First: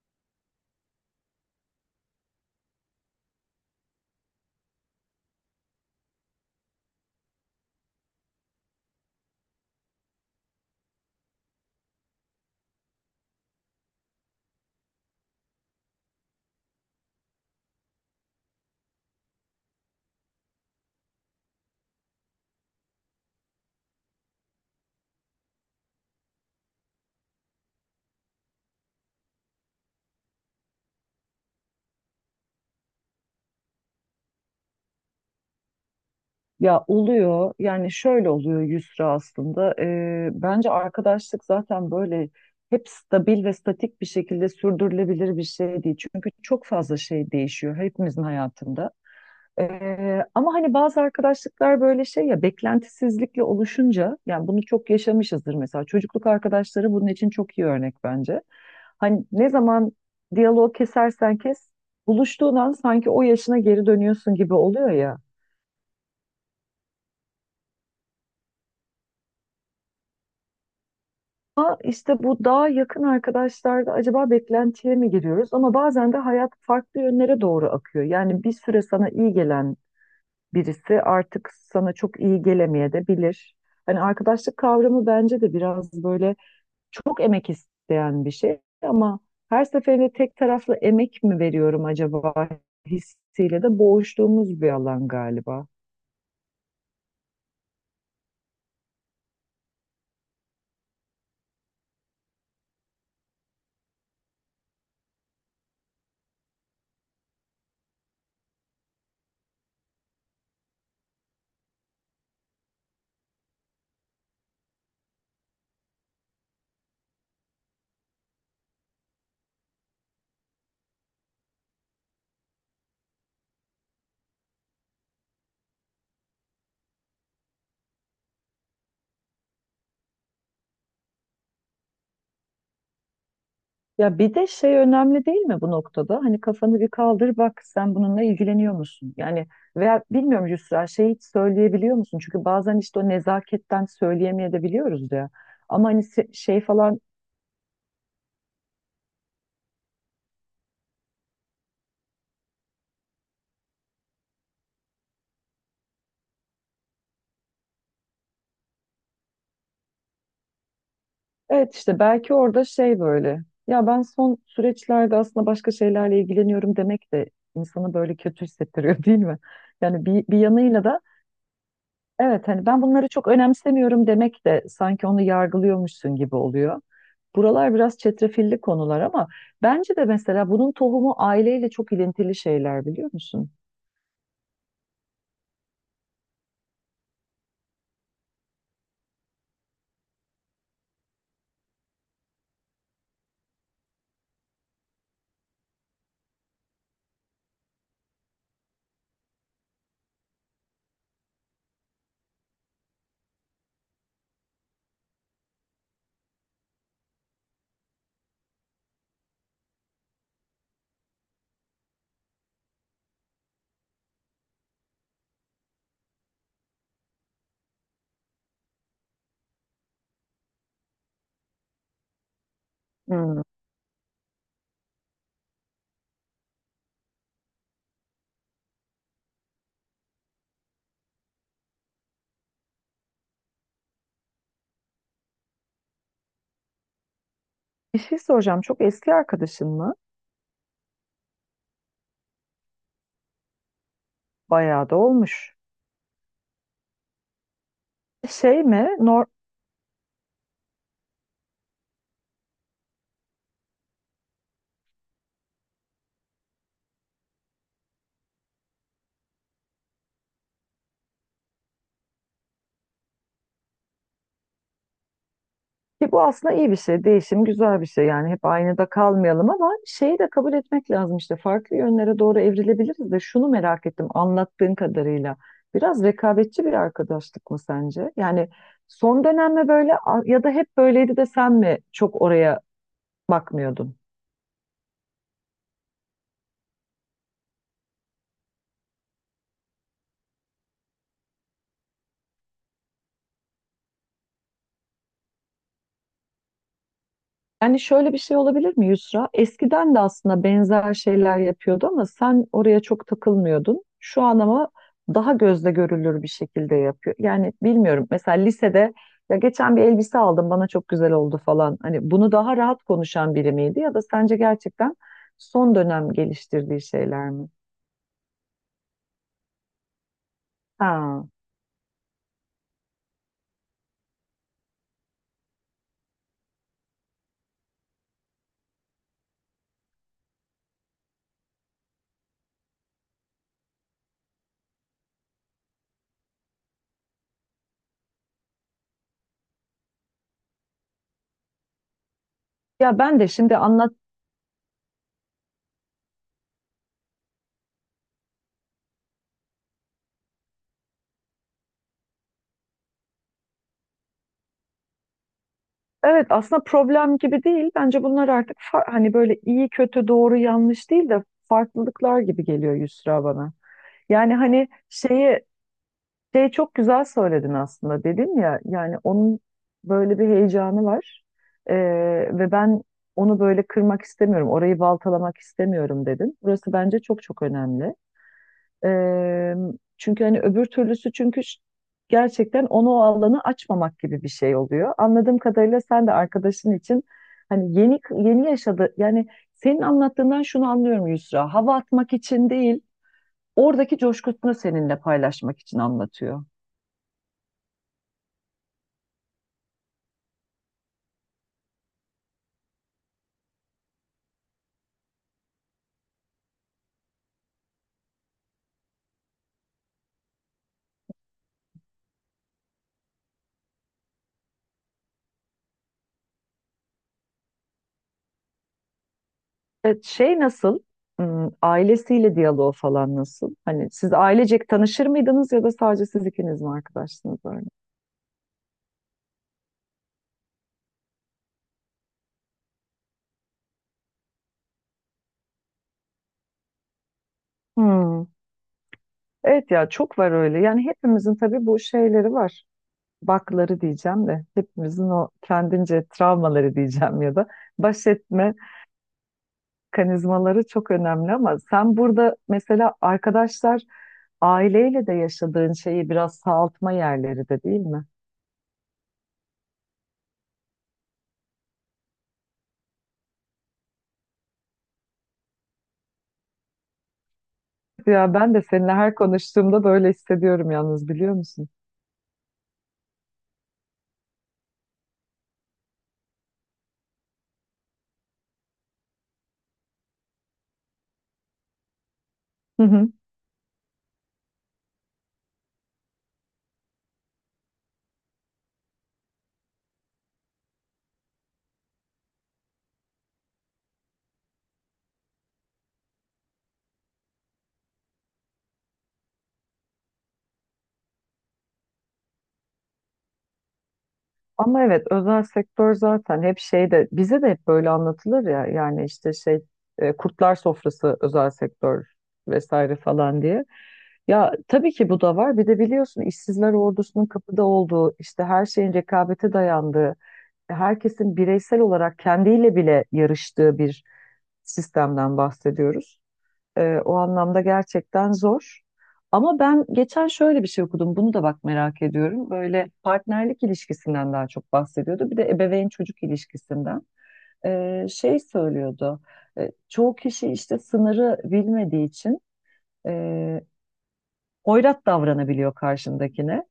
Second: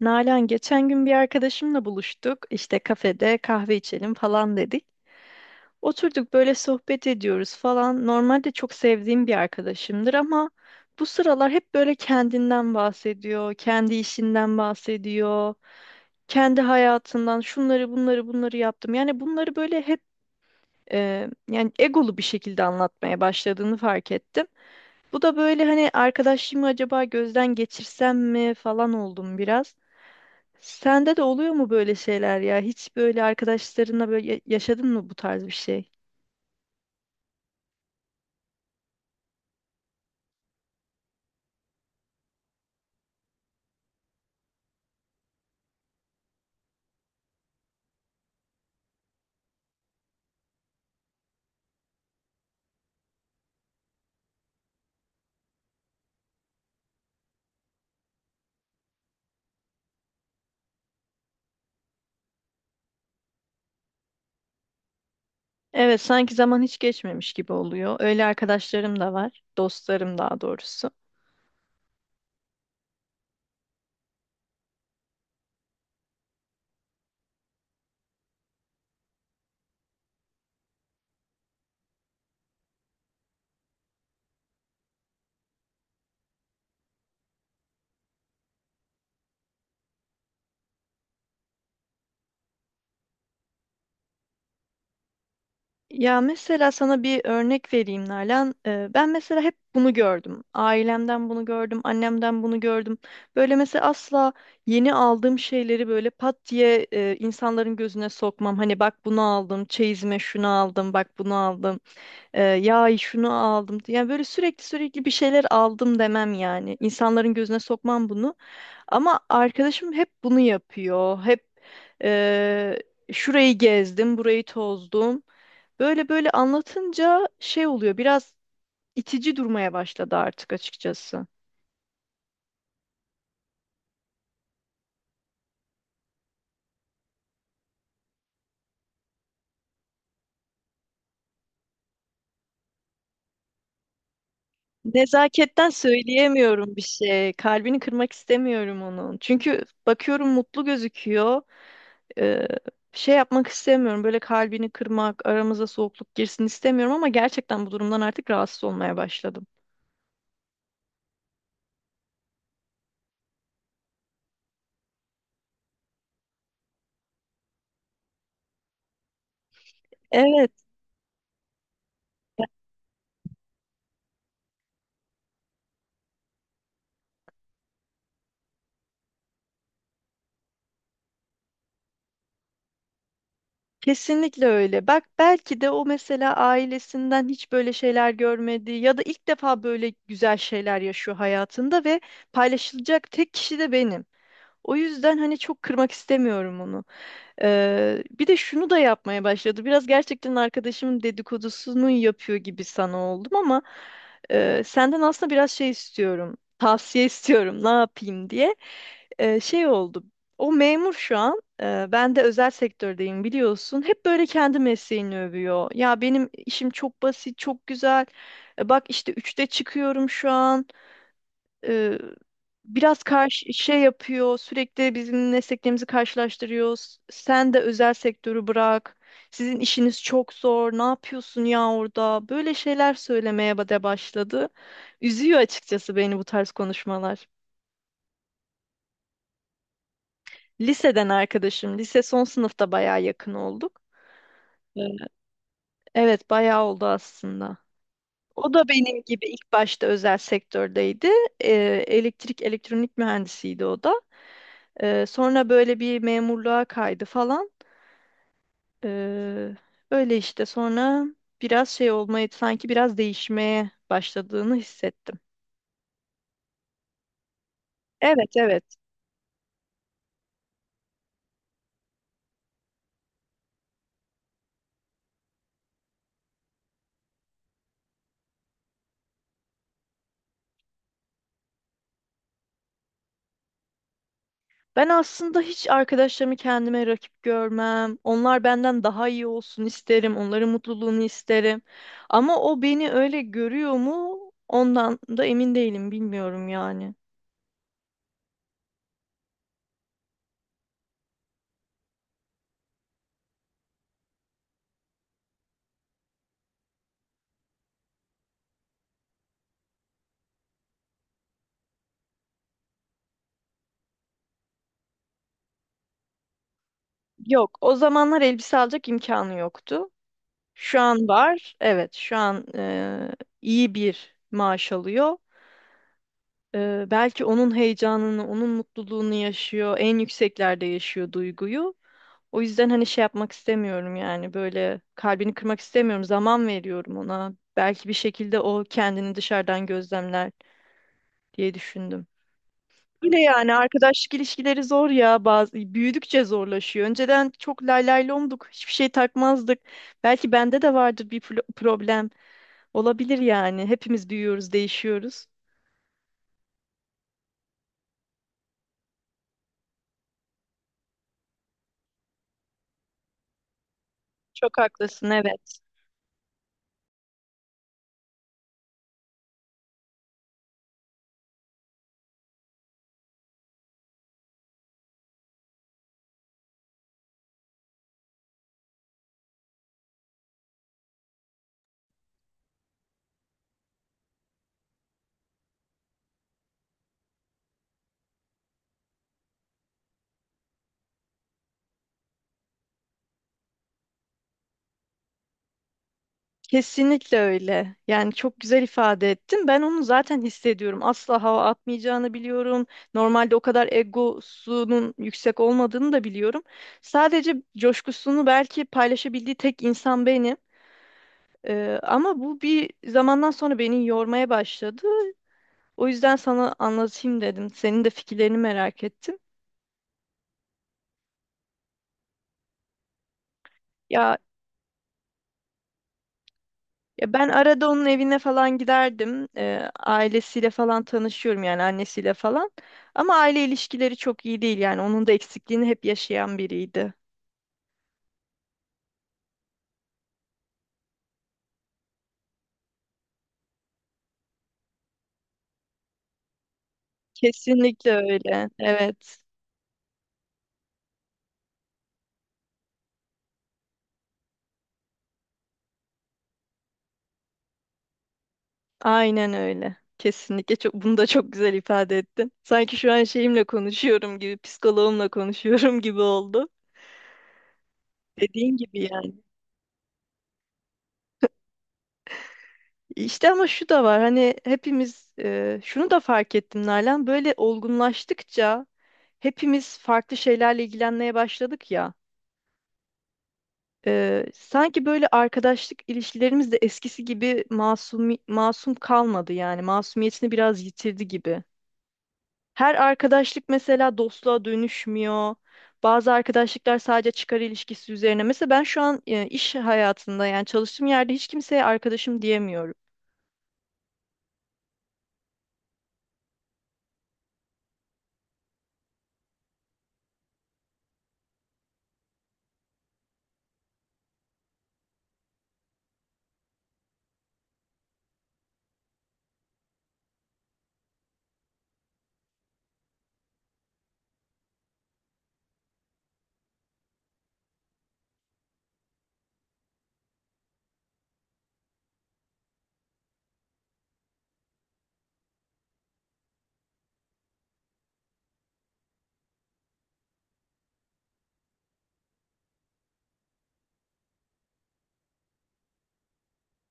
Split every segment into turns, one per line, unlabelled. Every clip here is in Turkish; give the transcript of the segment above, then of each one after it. Nalan geçen gün bir arkadaşımla buluştuk. İşte kafede kahve içelim falan dedik. Oturduk böyle sohbet ediyoruz falan. Normalde çok sevdiğim bir arkadaşımdır ama bu sıralar hep böyle kendinden bahsediyor, kendi işinden bahsediyor, kendi hayatından şunları bunları yaptım. Yani bunları böyle hep yani egolu bir şekilde anlatmaya başladığını fark ettim. Bu da böyle hani arkadaşlığımı acaba gözden geçirsem mi falan oldum biraz. Sende de oluyor mu böyle şeyler ya? Hiç böyle arkadaşlarınla böyle yaşadın mı bu tarz bir şey?
Ya oluyor yani şöyle oluyor Yusra aslında. Bence arkadaşlık zaten böyle hep stabil ve statik bir şekilde sürdürülebilir bir şey değil. Çünkü çok fazla şey değişiyor hepimizin hayatında. Ama hani bazı arkadaşlıklar böyle şey ya, beklentisizlikle oluşunca yani bunu çok yaşamışızdır, mesela çocukluk arkadaşları bunun için çok iyi örnek bence. Hani ne zaman diyaloğu kesersen kes, buluştuğun an sanki o yaşına geri dönüyorsun gibi oluyor ya.
Evet, sanki zaman hiç geçmemiş gibi oluyor. Öyle arkadaşlarım da var, dostlarım daha doğrusu.
Ama işte bu daha yakın arkadaşlarda acaba beklentiye mi giriyoruz? Ama bazen de hayat farklı yönlere doğru akıyor. Yani bir süre sana iyi gelen birisi artık sana çok iyi gelemeye de bilir. Hani arkadaşlık kavramı bence de biraz böyle çok emek isteyen bir şey, ama her seferinde tek taraflı emek mi veriyorum acaba hissiyle de boğuştuğumuz bir alan galiba.
Ya mesela sana bir örnek vereyim Nalan. Ben mesela hep bunu gördüm. Ailemden bunu gördüm, annemden bunu gördüm. Böyle mesela asla yeni aldığım şeyleri böyle pat diye insanların gözüne sokmam. Hani bak bunu aldım, çeyizime şunu aldım, bak bunu aldım. Ya şunu aldım. Yani böyle sürekli bir şeyler aldım demem yani. İnsanların gözüne sokmam bunu. Ama arkadaşım hep bunu yapıyor. Hep eee, şurayı gezdim, burayı tozdum. Böyle böyle anlatınca şey oluyor. Biraz itici durmaya başladı artık açıkçası.
Ya bir de şey önemli değil mi bu noktada? Hani kafanı bir kaldır, bak sen bununla ilgileniyor musun? Yani veya bilmiyorum Yusra, şey hiç söyleyebiliyor musun? Çünkü bazen işte o nezaketten söyleyemeyebiliyoruz ya.
Nezaketten
Ama hani se- şey
söyleyemiyorum bir
falan,
şey. Kalbini kırmak istemiyorum onun. Çünkü bakıyorum mutlu gözüküyor. e, Şey yapmak istemiyorum. Böyle kalbini kırmak, aramıza soğukluk girsin istemiyorum ama gerçekten bu durumdan artık rahatsız olmaya başladım.
evet işte belki orada şey böyle. Ya ben son süreçlerde aslında başka şeylerle ilgileniyorum demek de insanı böyle kötü hissettiriyor değil mi? Yani bir
Evet,
yanıyla da evet, hani ben bunları çok önemsemiyorum demek de sanki onu yargılıyormuşsun gibi oluyor. Buralar biraz çetrefilli konular, ama bence de mesela bunun tohumu aileyle çok ilintili şeyler, biliyor musun?
kesinlikle öyle. Bak belki de o mesela ailesinden hiç böyle şeyler görmedi ya da ilk defa böyle güzel şeyler yaşıyor hayatında ve paylaşılacak tek kişi de benim. O yüzden hani çok kırmak istemiyorum onu. Bir de şunu da yapmaya başladı. Biraz gerçekten arkadaşımın dedikodusunu yapıyor gibi sana oldum ama senden aslında biraz şey istiyorum. Tavsiye istiyorum ne yapayım diye. Şey oldu. O memur şu an. Ben de özel sektördeyim biliyorsun. Hep böyle kendi mesleğini övüyor. Ya benim işim çok basit, çok güzel. E, bak işte üçte çıkıyorum şu an, e, biraz
Hmm.
karşı şey yapıyor, sürekli bizim mesleklerimizi karşılaştırıyoruz. Sen de özel sektörü bırak. Sizin işiniz çok zor. Ne yapıyorsun ya orada? Böyle şeyler söylemeye ba- de başladı. Üzüyor açıkçası beni bu tarz konuşmalar.
Bir şey soracağım. Çok eski arkadaşın mı?
Liseden arkadaşım, lise son sınıfta bayağı yakın olduk.
Bayağı da
Evet.
olmuş.
Evet, bayağı oldu aslında. O
Şey
da
mi?
benim
Nor,
gibi ilk başta özel sektördeydi. Ee, Elektrik, elektronik mühendisiydi o da. Sonra böyle bir memurluğa kaydı falan. Ee, Öyle işte sonra biraz şey olmaya sanki biraz değişmeye başladığını hissettim.
ki bu aslında iyi bir şey. Değişim güzel bir şey.
Evet,
Yani hep
evet.
aynı da kalmayalım, ama şeyi de kabul etmek lazım işte. Farklı yönlere doğru evrilebiliriz de, şunu merak ettim anlattığın kadarıyla. Biraz rekabetçi bir arkadaşlık mı sence? Yani son dönem mi böyle a- ya da hep böyleydi de sen mi çok oraya bakmıyordun?
Ben aslında hiç arkadaşlarımı kendime rakip görmem. Onlar benden daha iyi olsun isterim. Onların mutluluğunu isterim. Ama o beni öyle görüyor mu? Ondan da emin değilim, bilmiyorum yani.
Yani şöyle bir şey olabilir mi Yusra? Eskiden de aslında benzer şeyler yapıyordu ama sen oraya çok takılmıyordun. Şu an ama daha gözle görülür bir şekilde yapıyor. Yani bilmiyorum. Mesela lisede ya geçen bir elbise aldım bana çok güzel oldu falan. Hani bunu daha rahat konuşan biri miydi ya da sence gerçekten son dönem geliştirdiği şeyler mi?
Yok, o zamanlar elbise alacak imkanı yoktu. Şu an
Ha.
var. Evet, şu an iyi bir maaş alıyor. Belki onun heyecanını, onun mutluluğunu yaşıyor. En yükseklerde yaşıyor duyguyu. O yüzden hani şey yapmak istemiyorum yani böyle kalbini kırmak istemiyorum. Zaman veriyorum ona. Belki bir şekilde o kendini dışarıdan gözlemler diye düşündüm.
Ya
Öyle
ben de
yani
şimdi anlat.
arkadaşlık ilişkileri zor ya bazı büyüdükçe zorlaşıyor. Önceden çok lay lay lomduk, hiçbir şey takmazdık. Belki bende de vardır bir problem. Olabilir yani. Hepimiz büyüyoruz, değişiyoruz.
Evet aslında problem gibi değil. Bence bunlar artık fa- hani böyle iyi kötü doğru yanlış değil de farklılıklar gibi geliyor Yusra bana. Yani
Çok
hani
haklısın,
şeyi,
evet.
şey çok güzel söyledin aslında, dedim ya yani onun böyle bir heyecanı var. Ee, Ve ben onu böyle kırmak istemiyorum, orayı baltalamak istemiyorum dedim. Burası bence çok çok önemli. Ee, Çünkü hani öbür türlüsü, çünkü ş- gerçekten onu o alanı açmamak gibi bir şey oluyor. Anladığım kadarıyla sen de arkadaşın için hani yeni yeni yaşadı yani, senin anlattığından şunu anlıyorum Yusra, hava atmak için değil oradaki coşkusunu seninle paylaşmak için anlatıyor.
Kesinlikle öyle. Yani çok güzel ifade ettin. Ben onu zaten hissediyorum. Asla hava atmayacağını biliyorum. Normalde o kadar egosunun yüksek olmadığını da biliyorum. Sadece coşkusunu belki paylaşabildiği tek insan benim. Ama bu bir zamandan sonra beni yormaya başladı. O yüzden sana anlatayım dedim. Senin de fikirlerini merak ettim.
Evet, şey nasıl? Hmm, ailesiyle diyaloğu falan nasıl? Hani siz
Ya
ailecek tanışır mıydınız ya da sadece siz ikiniz mi
Ya, ben
arkadaşsınız öyle?
arada onun evine falan giderdim. Ailesiyle falan tanışıyorum yani annesiyle falan. Ama aile ilişkileri çok iyi değil yani onun da eksikliğini hep yaşayan biriydi.
Hmm. Evet ya, çok var öyle. Yani hepimizin tabii bu şeyleri var. Bakları diyeceğim de, hepimizin o kendince travmaları diyeceğim ya da
Kesinlikle
baş
öyle.
etme
Evet.
kanizmaları çok önemli, ama sen burada mesela arkadaşlar aileyle de yaşadığın şeyi biraz sağaltma yerleri de değil mi?
Aynen öyle. Kesinlikle çok bunu da çok güzel ifade ettin. Sanki şu an şeyimle konuşuyorum gibi, psikoloğumla konuşuyorum gibi oldu.
Ya ben
Dediğin
de
gibi
seninle
yani.
her konuştuğumda böyle hissediyorum yalnız, biliyor musun?
İşte ama şu da var hani hepimiz şunu da fark ettim Nalan, böyle olgunlaştıkça hepimiz farklı şeylerle ilgilenmeye başladık ya, sanki böyle arkadaşlık ilişkilerimiz de eskisi gibi masum kalmadı yani masumiyetini biraz yitirdi gibi. Her arkadaşlık mesela dostluğa dönüşmüyor. Bazı arkadaşlıklar sadece çıkar ilişkisi üzerine. Mesela ben şu an iş hayatında yani çalıştığım yerde hiç kimseye arkadaşım diyemiyorum.
Ama evet özel sektör zaten hep şeyde bize de hep böyle anlatılır ya, yani işte şey kurtlar sofrası özel sektör vesaire falan diye. Ya tabii ki bu da var. Bir de biliyorsun işsizler ordusunun kapıda olduğu, işte her şeyin rekabete dayandığı, herkesin bireysel olarak kendiyle bile yarıştığı bir sistemden bahsediyoruz. O anlamda gerçekten zor. Ama ben geçen şöyle bir şey okudum. Bunu da bak merak ediyorum. Böyle partnerlik ilişkisinden daha çok bahsediyordu. Bir de ebeveyn çocuk ilişkisinden. Şey söylüyordu. Çoğu kişi işte sınırı bilmediği için e, hoyrat davranabiliyor karşındakine.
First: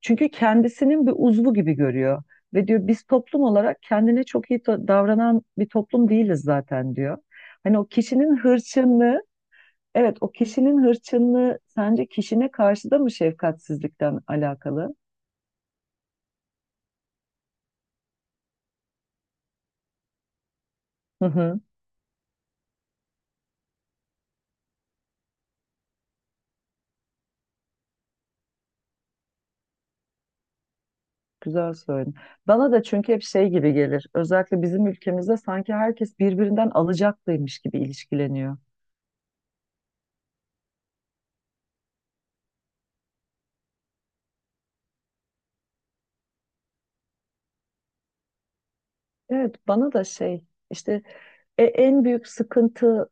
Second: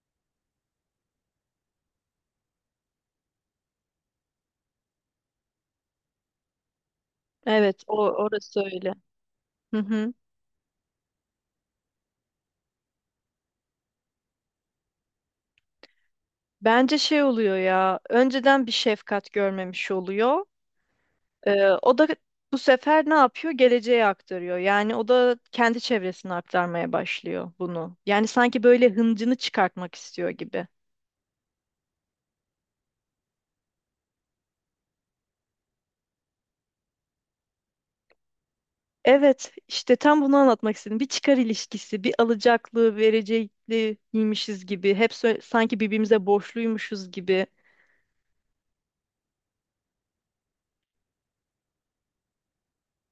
Çünkü kendisinin bir uzvu gibi görüyor. Ve diyor biz toplum olarak kendine çok iyi to- davranan bir toplum değiliz zaten diyor. Hani
Evet,
o
o
kişinin
orası öyle.
hırçınlığı,
Hı hı.
evet, o kişinin hırçınlığı sence kişine karşı da mı şefkatsizlikten alakalı?
Bence şey oluyor ya, önceden bir şefkat görmemiş oluyor.
Hı hı,
O da bu sefer ne yapıyor? Geleceğe aktarıyor. Yani o da kendi çevresine aktarmaya başlıyor bunu. Yani sanki böyle hıncını çıkartmak istiyor gibi.
güzel söyledin. Bana da çünkü hep şey gibi gelir. Özellikle bizim ülkemizde sanki herkes birbirinden alacaklıymış gibi ilişkileniyor.
Evet, işte tam bunu anlatmak istedim. Bir çıkar ilişkisi, bir alacaklı, verecekliymişiz gibi. Hep sanki birbirimize borçluymuşuz gibi.
Evet, bana da şey işte, en büyük sıkıntı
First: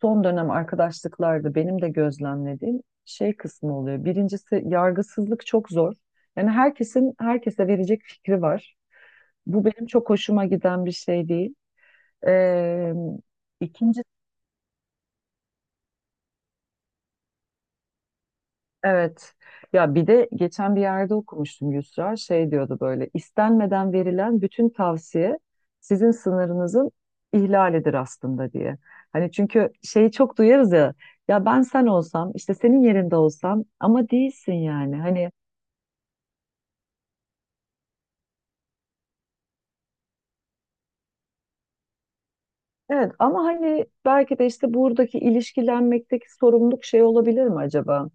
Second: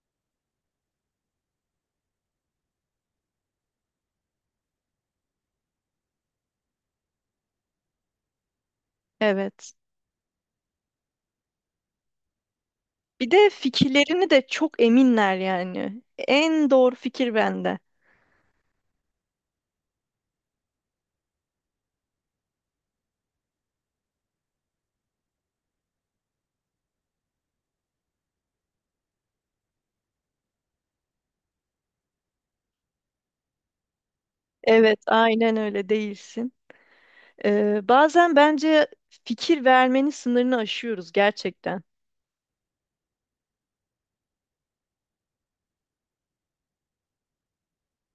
son dönem arkadaşlıklarda benim de gözlemlediğim şey kısmı oluyor. Birincisi yargısızlık çok zor. Yani herkesin herkese verecek fikri var. Bu
Evet.
benim çok hoşuma giden bir şey değil. Ee,
Bir de
ikinci
fikirlerini de çok eminler yani. En doğru fikir bende.
evet ya, bir de geçen bir yerde okumuştum Yusra, şey diyordu, böyle istenmeden verilen bütün tavsiye sizin sınırınızın ihlalidir aslında diye. Hani çünkü şeyi çok duyarız ya, ya ben sen olsam, işte senin yerinde olsam, ama değilsin yani
Evet,
hani,
aynen öyle değilsin. Bazen bence fikir vermenin sınırını aşıyoruz gerçekten.
evet ama hani belki de işte buradaki ilişkilenmekteki sorumluluk şey olabilir mi acaba?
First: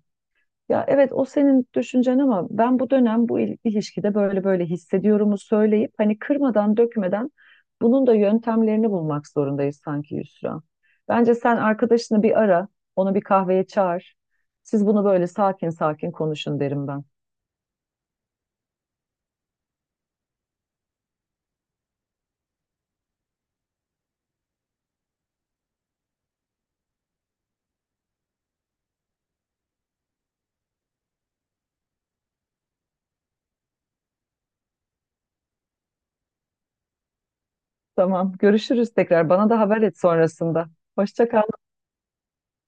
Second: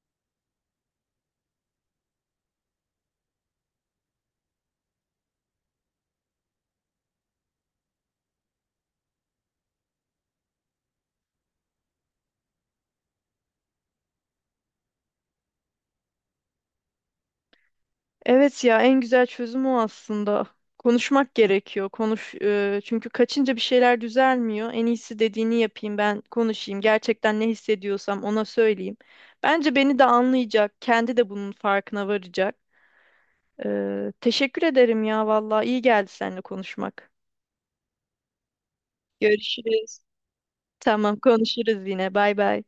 Ya evet o senin düşüncen, ama ben bu dönem bu il- ilişkide böyle böyle hissediyorumu söyleyip, hani kırmadan dökmeden bunun da yöntemlerini bulmak zorundayız sanki Yusra. Bence sen arkadaşını bir ara, onu bir kahveye çağır. Siz bunu böyle sakin sakin konuşun derim ben.
Evet ya en güzel çözüm o aslında. Konuşmak gerekiyor. Konuş, çünkü kaçınca bir şeyler düzelmiyor. En iyisi dediğini yapayım, ben konuşayım. Gerçekten ne hissediyorsam ona söyleyeyim. Bence beni de anlayacak. Kendi de bunun farkına varacak. Teşekkür ederim ya vallahi iyi geldi seninle konuşmak.
Tamam, görüşürüz tekrar. Bana da haber
Görüşürüz.
et sonrasında.
Tamam,
Hoşça kal.
konuşuruz yine. Bay bay.